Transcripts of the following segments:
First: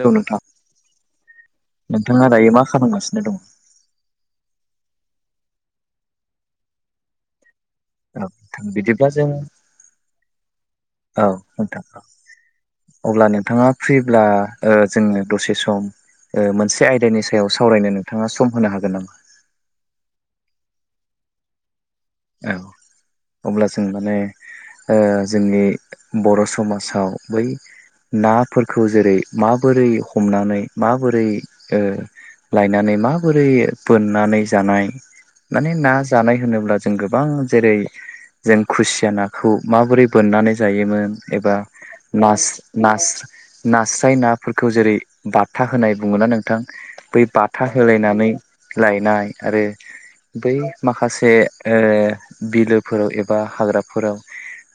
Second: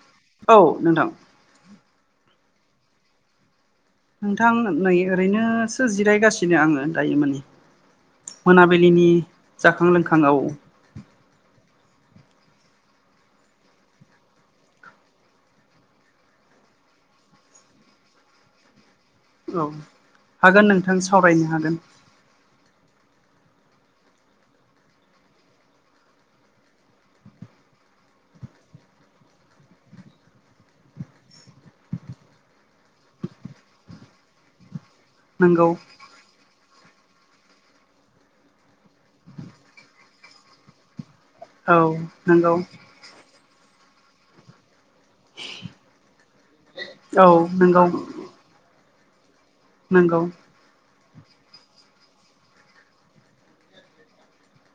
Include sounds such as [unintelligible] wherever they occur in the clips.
Hello नोंथां औ नोंथां। नोंथाङा दायो मा खालामगासिनो दङ? नोंथां नै ओरैनोसो जिरायगासिनो आङो दायो माने। औ नोंथां बिदिब्ला मोनाबिलिनि जों जाखां लोंखां औ औ नोंथां औ। अब्ला नोंथाङा फ्रिब्ला ओ जोंङो दसे सम ओ मोनसे आयदानि सायाव सावरायनो नोंथाङा सम होनो हागोन नामा? औ हागोन नोंथां सावरायनो हागोन। औ। अब्ला जों माने जोंनि बर' समाजाव बै नाफोरखौ जेरै माबोरै हमनानै माबोरै ओ लायनानै मा बोरै बोननानै जानाय नंगौ माने ना जानाय होनोब्ला जों गोबां जेरै जों खुसिया नाखौ माबोरै बोननानै जायोमोन। एबा औ नास नंगौ नास नास्राय नाफोरखौ जेरै बाथा होनाय बुङोना नोंथां बै औ बाथा नंगौ होलायनानै लायनाय आरो नंगौ बै माखासे ओ बिलोफोराव एबा हाग्राफोराव।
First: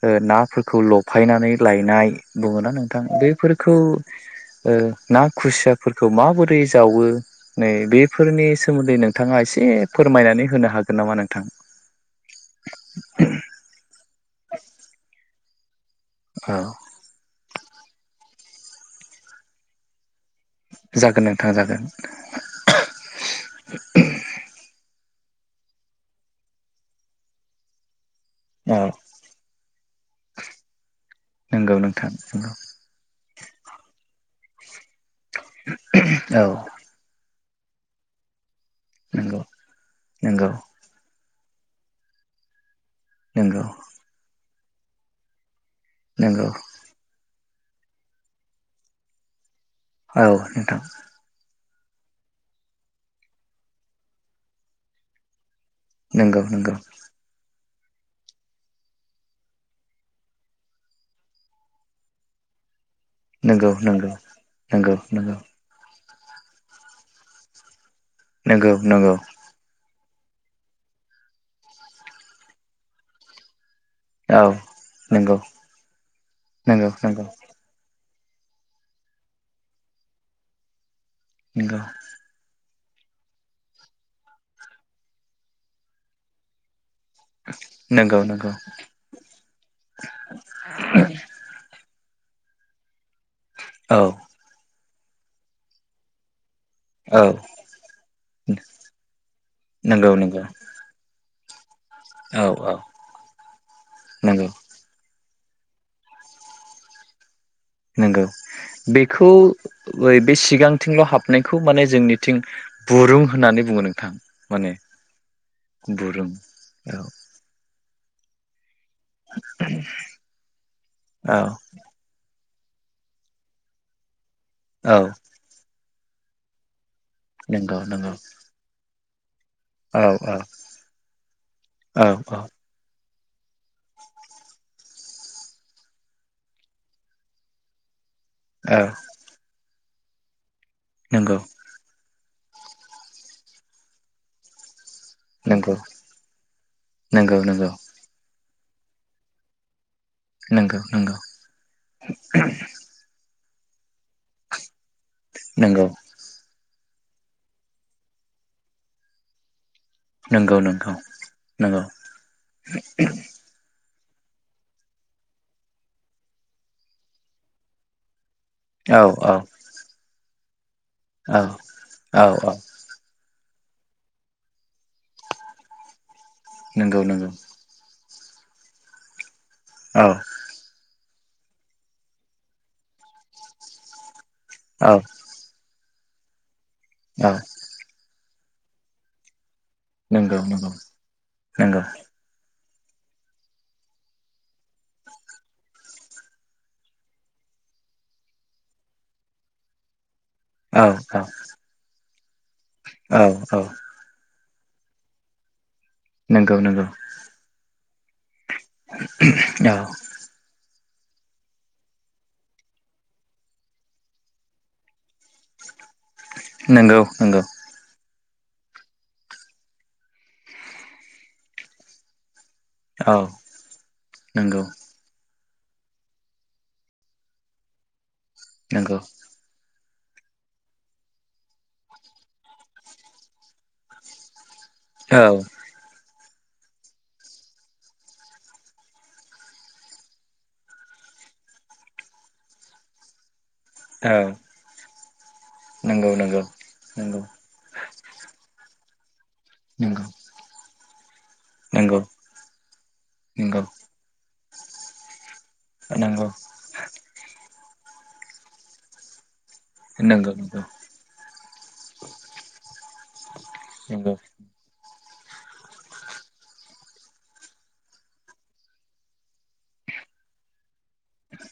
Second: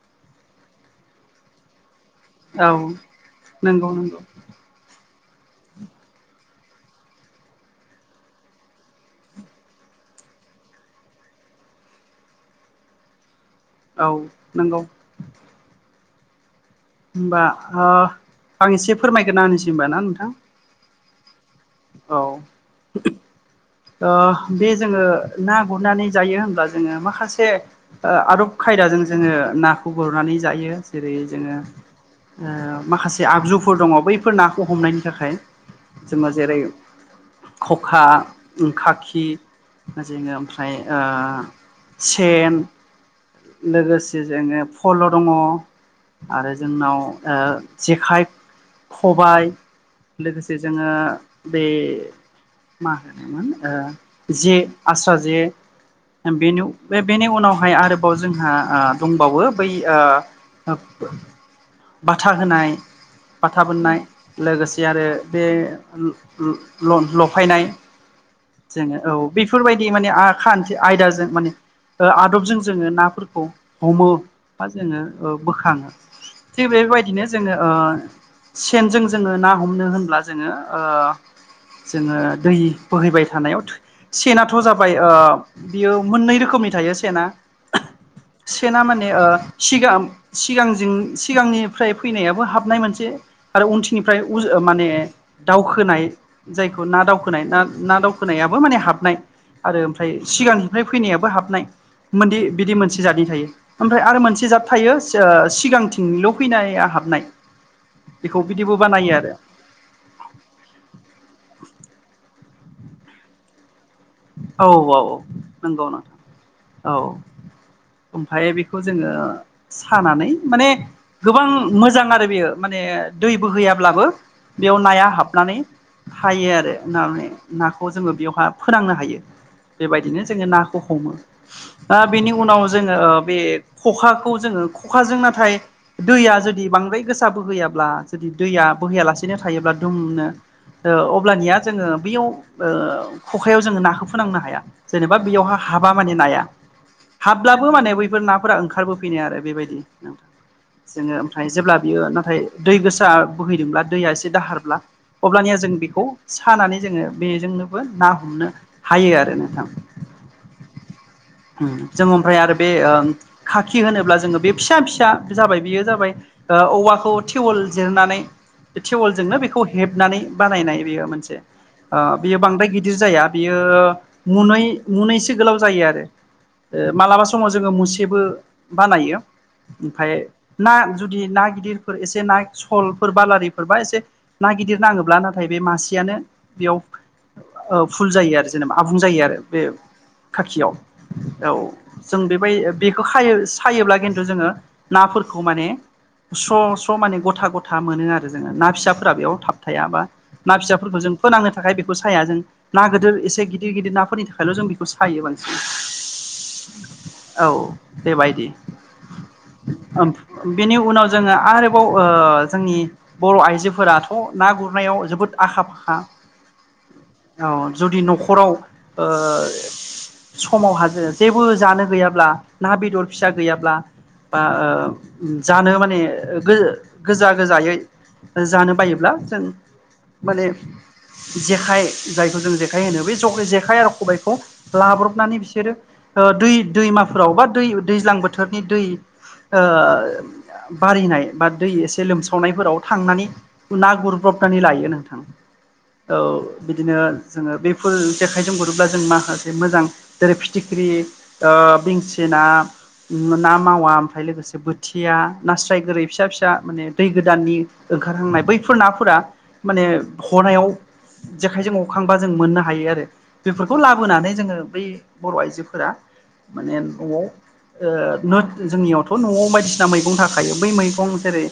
ओ नाफोरखौ ल'फायनानै लायनाय। औ बुङोना नोंथां बैफोरखौ नंगौ नंगौ ना खुसियाफोरखौ माबोरै। जावो नै बेफोरनि सोमोन्दै नोंथाङा एसे फोरमायनानै होनो हागोन नामा नोंथां। [unintelligible] औ नंगौ। औ होमबा आं एसे फोरमायग्रोना होनोसै होनबा ना नोंथां। जागोन ओं। औ ओ बे जोङो ना गुरनानै जायो होनब्ला जोङो माखासे आदब औ खायदाजों जोङो नाखौ गुरनानै जायो जेरै जोङो ओ नंगौ नोंथां नंगौ माखासे जे आगजुफोर दङ बैफोर नाखौ हमनायनि थाखाय जोङो औ जेरै खखा खाखि नंगौ जोङो नंगौ ओमफ्राय ओ सेन नंगौ लोगोसे जोङो फल' दङ। नंगौ आरो जोंनाव ओ जेखाइ खबाय औ लोगोसे नोंथां जोङो बे मा होनोमोन ओ जे आस्रा जे नंगौ बेनि नंगौ बे बेनि उनाव बेहाय आरोबाव जोंहा ओ दंबावो बै ओ बाथा होनाय बाथा नंगौ बोननाय नंगौ लोगोसे नंगौ आरो नंगौ बे ल ल लफायनाय नंगौ जोङो नंगौ औ बेफोरबायदि माने आ खान्थि आयदाजों माने आदबजों जोङो नाफोरखौ हमो औ बा जोङो नंगौ ओ बोखाङो थिग नंगौ नंगौ बेबायदिनो जोङो ओ सेनजों जोङो ना हमनो होनब्ला जोङो ओ जोङो दै बोहैबाय थानायाव सेनाथ' जाबाय बियो मोननै रोखोमनि थायो। सेनना। नंगौ नंगौ नंगौ सेना माने ओ सिगां सिगांजों सिगांनिफ्राय फैनायाबो हाबनाय मोनसे आरो औ उनथिनिफ्राय उ माने दावखोनाय जायखौ ना औ दावखोनाय ना दावखोनायाबो माने हाबनाय आरो ओमफ्राय नंगौ नंगौ सिगांनिफ्राय फैनायाबो हाब नाय मोनदि औ औ बिदि मोनसे जादनि थायो ओमफ्राय आरो नंगौ मोनसे जाद थायो सिगांथिंनिल' फैयनाय हाबनाय। नंगौ बेखौ बिदिबो बानायो बेखौ आरो बे सिगांथिं हाबनायखौ माने जोंनिथिं गुरुं होननानै बुङो नों औ औ औ नंगौ नोंथां बुरुं औ ओमफ्राय बे खौ जोङो सानानै माने औ गोबां मोजां आरो बेयो माने दै बोहैयाब्लाबो बेयाव औ नाया हाबनानै हायो आरो मे नंगौ नाखौ नंगौ जोङो बेयावहा फोनांनो हायो औ बेबायदिनो औ जोङो नाखौ हमो औ बेनि औ उनाव जोङो बे खखाखौ जोङो खखाजों नाथाय दैया जुदि बांद्राय गोसा बोहैयाब्ला जुदि दैया औ बोहैयालासेनो थायोब्ला दुमनो ओ नंगौ अब्लानिया जोङो बैयाव खखायाव जोङो नाखौ फोनांनो हाया। जेनेबा बेयावहा नंगौ हाबा माने नाया नंगौ हाब्लाबो नंगौ माने बैफोर ना फोरा ओंखारबोफिनो आरो बेबायदि नंगौ जोङो ओमफ्राय जेब्ला बियो नाथाय दै गोसा बोहैदोंब्ला दै से दाहारब्ला अब्लानिआ जों नंगौ बेखौ सानानै जो बेजोंनोबो हमनो हायो आरो नोंथां। नंगौ नंगौ नंगौ जों ओमफ्राय आरो बे खाखि होनोब्ला जोङो बे फिसा फिसा जाबाय बेयो जाबाय औवाखौ टिवल जिरनानै औ औ टिवलोंनो बेखौ हेबनानै बानायनाय बेयो मोनसे औ ओ औ बेयो औ बांद्राय गि दा बेयो मुनै मुनैसो गोलाव जायो आरो नंगौ मालाबा नंगौ समाव जों मु औ [inaudible] जुदि ना गिदिरफोर एसे ना सलफोर बालारिफोरबा एसे ना गिदिर औ नाङोब्ला नाथाय बे मासे खायानो बेयाव औ फुल जायो आरो जेनेबा आबुं जायो आरो। बे नंगौ नंगौ खाखियाव औ नंगौ जों बेबाय बेखौ खायो सायोब्ला खिन्थु जोङो नाफोरखौ माने स्र' स्र' माने गथा गथा मोनो आरो जोङो ना फिसाफोरा बेयाव थाब थायाबा ना औ फिसाफोरखौ जों फोनांनो थाखाय बेखौ साया जों ना गिदिर औ एसे औ गिदिर गिदिर नाफोरनि थाखाय बेखायल' जों बेखौ सायो बांसिन नंगौ नंगौ औ देबायायदि। औ उम बेनि उनाव जोङो आरोबाव ओ जोंनि बर' आइजोफोराथ' ना गुरनायाव जोबोद आखा फाखा नंगौ नंगौ औ जुदि न'खर खराव ओ समाव हाजो जेबो जानो गैयाब्ला ना बेदर औ फिसा गैयाब्ला बा नंगौ ओ जानो माने गोजा गोजायै जानो नंगौ बायोब्ला जों माने जेखाइ जायखौ जों जेखाइ होनो बे जेखाइ आरो खबबायखौ औ लाब्रबनानै बिसोरो दै दैमाफोराव बा दै दैज्लां बोथोरनि दै ओ बारिनाय बा दै एसे लोमसावनायफोराव थांनानै ना औ गुरुप्रब्तनानै लायो नोंथां। नंगौ नंगौ। औ बिदिनो नंगौ जोङो बेफोर जेखाइजों गुरोब्ला जों माखासे मोजां नंगौ जेरै फिथिख्रि ओ नंगौ नंगौ बेंसिना ना नंगौ मावा ओमफ्राय लोगोसे बोथिया नास्राय गोरै फिसा फिसा माने दै गोदाननि ओंखार हांनाय बैफोर नाफोरा माने नंगौ हनायाव जेखाइजों हखांबा जों मोननो हायो आरो बेफोरखौ लाबोनानै जोङो बै बर' आइजोफोरा माने न'आव जोंनियावथ' न'आव बायदिसिना मैगं थाखायो बै मैं मैगं जेरै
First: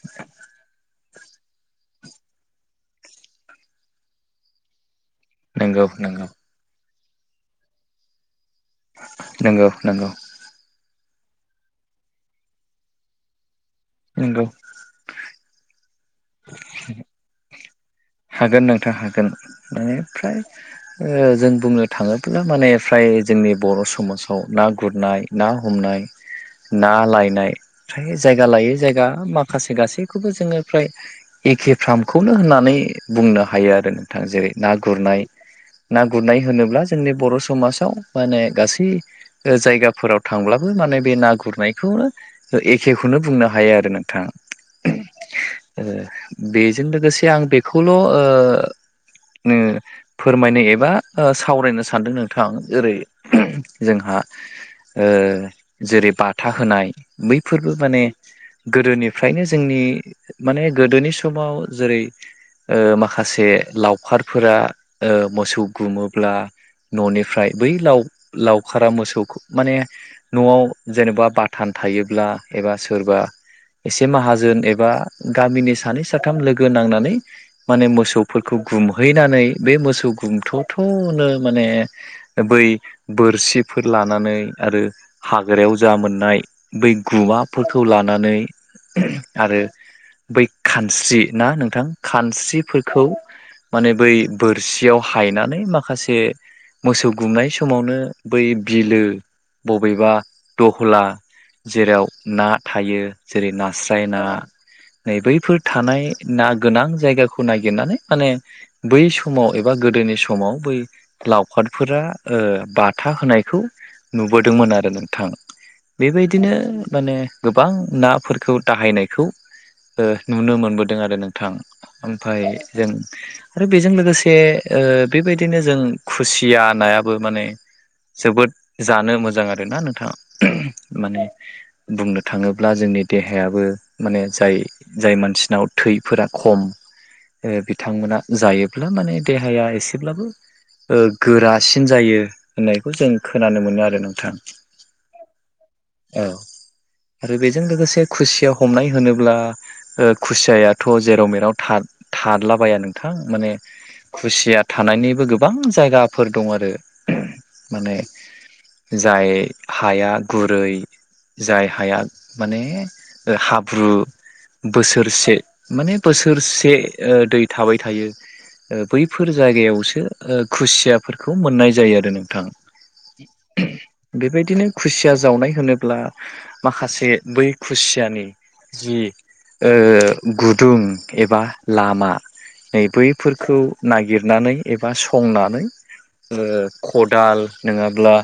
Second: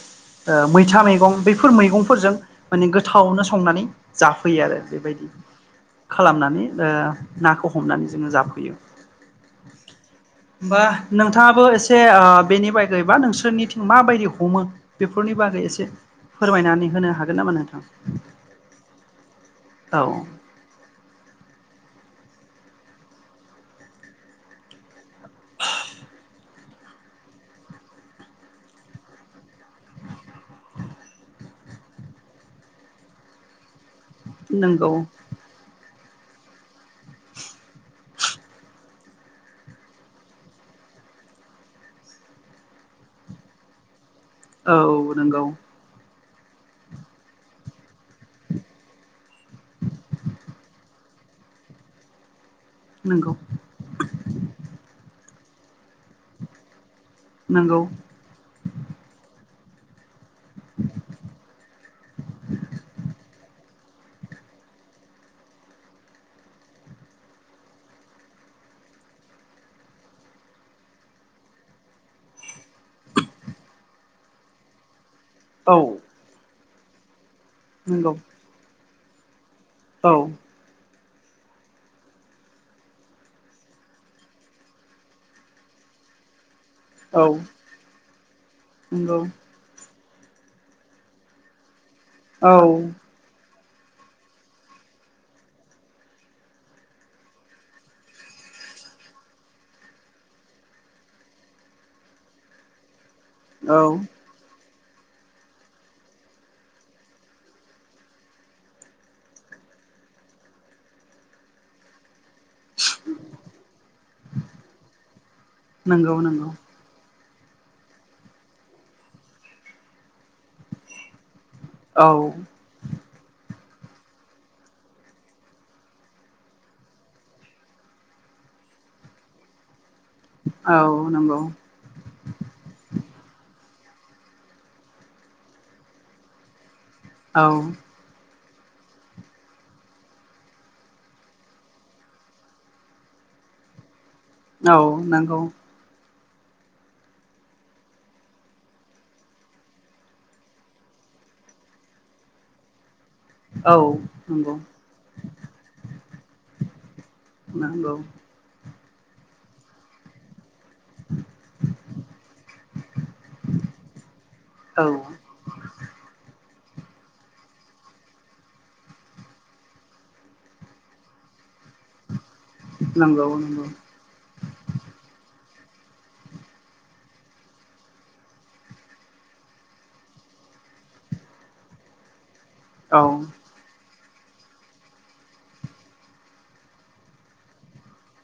मैथा मैगं बैफोर मैगंफोरजों माने गोथावनो संनानै जा फैयो आरो बेबायदि नंगौ खालामनानै नाखौ हमनानै जोङो जाफैयो। नोंगौ नंगौ। होमबा नोंथाङाबो एसे बेनि बागै बा नोंसोरनिथिं माबायदि नंगौ हमो बेफोरनि बागै एसे फोरमायनानै होनो हागोन नामा नोंथां? हागोन नोंथां माने औ फ्राय ओ जों बुंनो थाङो माने फ्राय जोंनि बर' समाजाव ना गुरनाय ना हमनाय ना लायनाय फ्राय जायगा लायै जायगा माखासे गासैखौबो जोङो फ्राय एखे फार्मखौनो होननानै बुंनो हायो आरो नोंथां जेरै ना नंगौ गुरनाय ना गुरनाय होनोब्ला जोंनि बर' समाजाव माने गासै ओ जायगाफोराव थांब्लाबो माने बे ना गुरनायखौ एखेखौनो बुंनो हायो आरो नोंथा औ नंगौ। बेजों लोगोसे आं बेखौल' ओ नो फोरमायनो एबा ओ सावरायनो सानदों नोंथां जेरै नंगौ जोंहा ओ जेरै बाथा होनाय बैफोरबो नंगौ माने गोदोनिफ्रायनो ज जोंनि माने गोदोनि समाव जेरै ओ माखासे लावखारफोरा मोसौ गुमोब्ला न'निफ्राय बै लाव लावखारा मोसौखौ माने न'आव जेनेबा बाथान थायोब्ला एबा सोरबा एसे माहाजोन एबा गामिनि औ सानै साथाम लोगो नांनानै माने नंगौ मोसौफोरखौ गुमहैनानै बे मोसौ औ गुंमथ' थ' नो माने बै बोरसिफोर लानानै आरो हाग्रायाव जा मोनो नाय बै औ गुमाफोरखौ लानानै नंगौ आरो बै खानस्रि ना नोंथां औ खानस्रिफोरखौ माने बै बोरसियाव हायनानै माखासे मोसौ गुमनाय समावनो बै बिलो बबेबा दहला जेराव ना थायो जेरै नास्राय ना नै बैफोर थानाय ना गोनां जायगा खौ नायगिरनानै माने बै समाव एबा गोदोनि समाव बै लावखारफोरा। ओ बाथा होनायखौ नुबोदोंमोन आरो नोंथां। नंगौ नंगौ बेबायदिनो माने गोबां नाफोरखौ दाहायनायखौ नुनो मोनबोदों आरो नोंथां औ ओमफाय जों आरो बेजों लोगोसे ओ बेबायदिनो जों खुसिया नायाबो माने जोबोद जानो मोजां आरोना नोंथाङा औ माने नंगौ बुंनो थाङोब्ला जोंनि देहायाबो माने जाय जाय मानसिनाव थैफोरा खम औ ओ बिथांमोना जायोब्ला माने देहाया एसेब्लाबो ओ गोरासिन जायो होननायखौ जों खोनानो मोनो आरो नोंथाङा। औ नोंगौ ओ आरो बेजों लोगोसे खुसिया हमनाय होनोब्ला खुसियाथ जेराव मेराव। था थारलाबाया नों। थां माने औ नंगौ खुसिया थानायनिबो गोबां जायगाफोर दं आरो माने नांगौ जाय हाया गुरै। बै जाय हाया माने ओ हाब्रु औ बोसोरसे माने बोसोरसे ओ दै थाबाय थायो बैफोर जायगायावसो खुसियाफोरखौ मोननाय जायो। जायो आरो नोंथांा नंगौ नंगौ बेबायदिनो खुसिया जावनाय होनोब्ला माखासे बै खुसियानि जि गुदुं एबा लामा नै औ बैफोरखौ नागिर। सिनायनानै एबा संनानै ओ खदाल नङाब्ला।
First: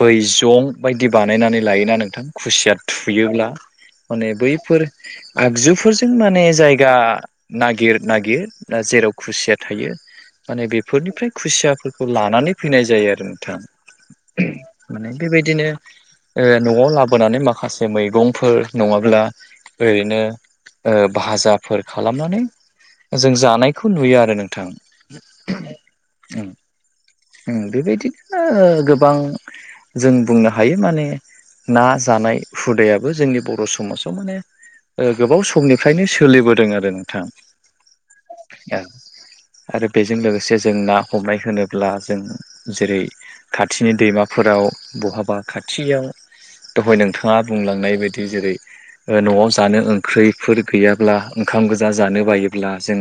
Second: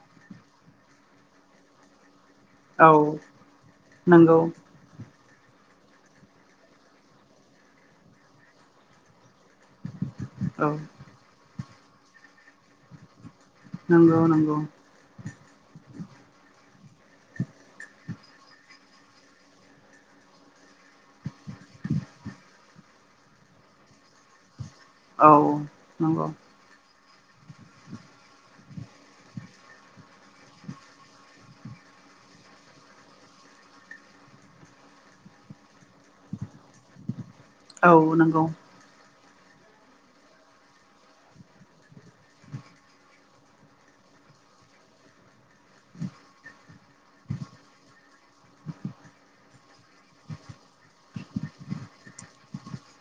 बैजं बायदि बानायनानै लायोना नोंथां खुसिया औ थुयोब्ला माने नंगौ बैफोर आगजुफोरजों माने जाय गा नागिर नागिरा जेराव खुसिया थायो माने औ बेफोरनिफ्राय खुसियाफोरखौ लानानै फैनाय जायो आरो नोंथां नंगौ नंगौ माने बेबायदिनो नआव लाबोनानै माखासे मैगं। फोर नङाब्ला ओरैनो भाजा। -फोर खालामनानै जों जानायखौ नुयो आरो नोंथां। औ नंगौ उम बेबायदिनो गोबां जों बुंनो हायो माने ना जानाय हुदायाबो जोंनि बर' समाजाव माने ओ गोबाव समनिफ्रायनो सोलिबोदों आरो नोंथां औ नोंगौ आरो बेजों लोगोसे जों ना हमनाय होनोब्ला। जों जेरै खाथिनि दैमाफोराव बहाबा खाथियाव दहाय नोंथाङा बुंलांनाय बायदि जेरै ओ न'आव जानो ओंख्रैफोर गैयाब्ला ओंखाम गोजा जानो बायोब्ला जों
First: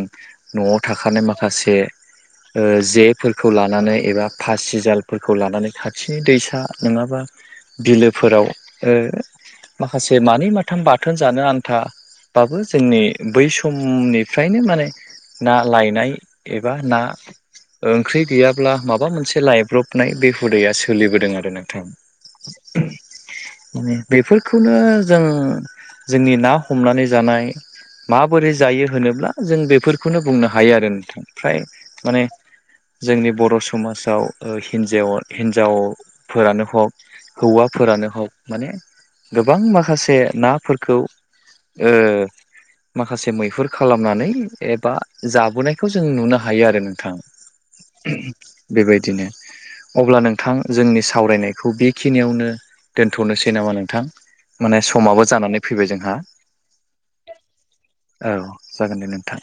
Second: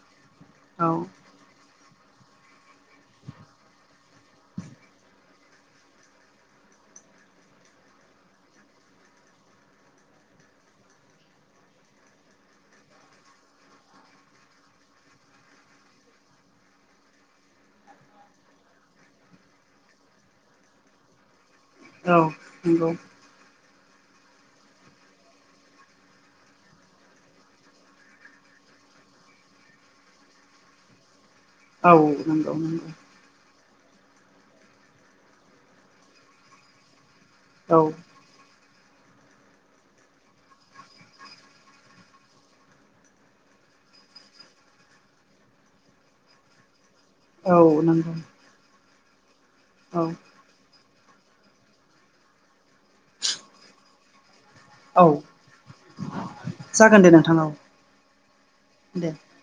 न'आव औ थाखानाय माखासे ओ जेफोरखौ लानानै एबा फासिजालफोरखौ लानानै खाथिनि दैसा नङाबा बिलोफोराव माखासे मानै माथाम बाथोन जानो आन्था बाबो जोंनि बै समनिफ्रायनो माने ना लायनाय एबा ना ओंख्रि गैयाब्ला माबा मोनसे लायब्रबनाय बे हुदाया सोलिबोदों आरो नों औ नंगौ। बेफोरखौनो जों जोंनि ना हमनानै जानाय माबोरै जायो होनोब्ला जों बेफोरखौनो बुंनो हायो आरो नोंथां फ्राय औ माने नंगौ नंगौ जोंनि बर' समाजाव ओ हिन्जाव हिन्जावफोरानो हक औ हौवाफोरानो हक माने गोबां माखासे नाफोरखौ। ओ माखासे मैहुर खालामनानै एबा जाबोनायखौ जों नुनो हायो आरो नोंथां। औ नोंगौ बेबायदिनो अब्ला नोंथां जोंनि सावरायनायखौ बेखिनियावनो दोनथनोसै नामा नोंथां। माने औ समाबो जानानै फैबाय जोंहा जागोन दे नोंथां औ औ जागोन दे नोंथां।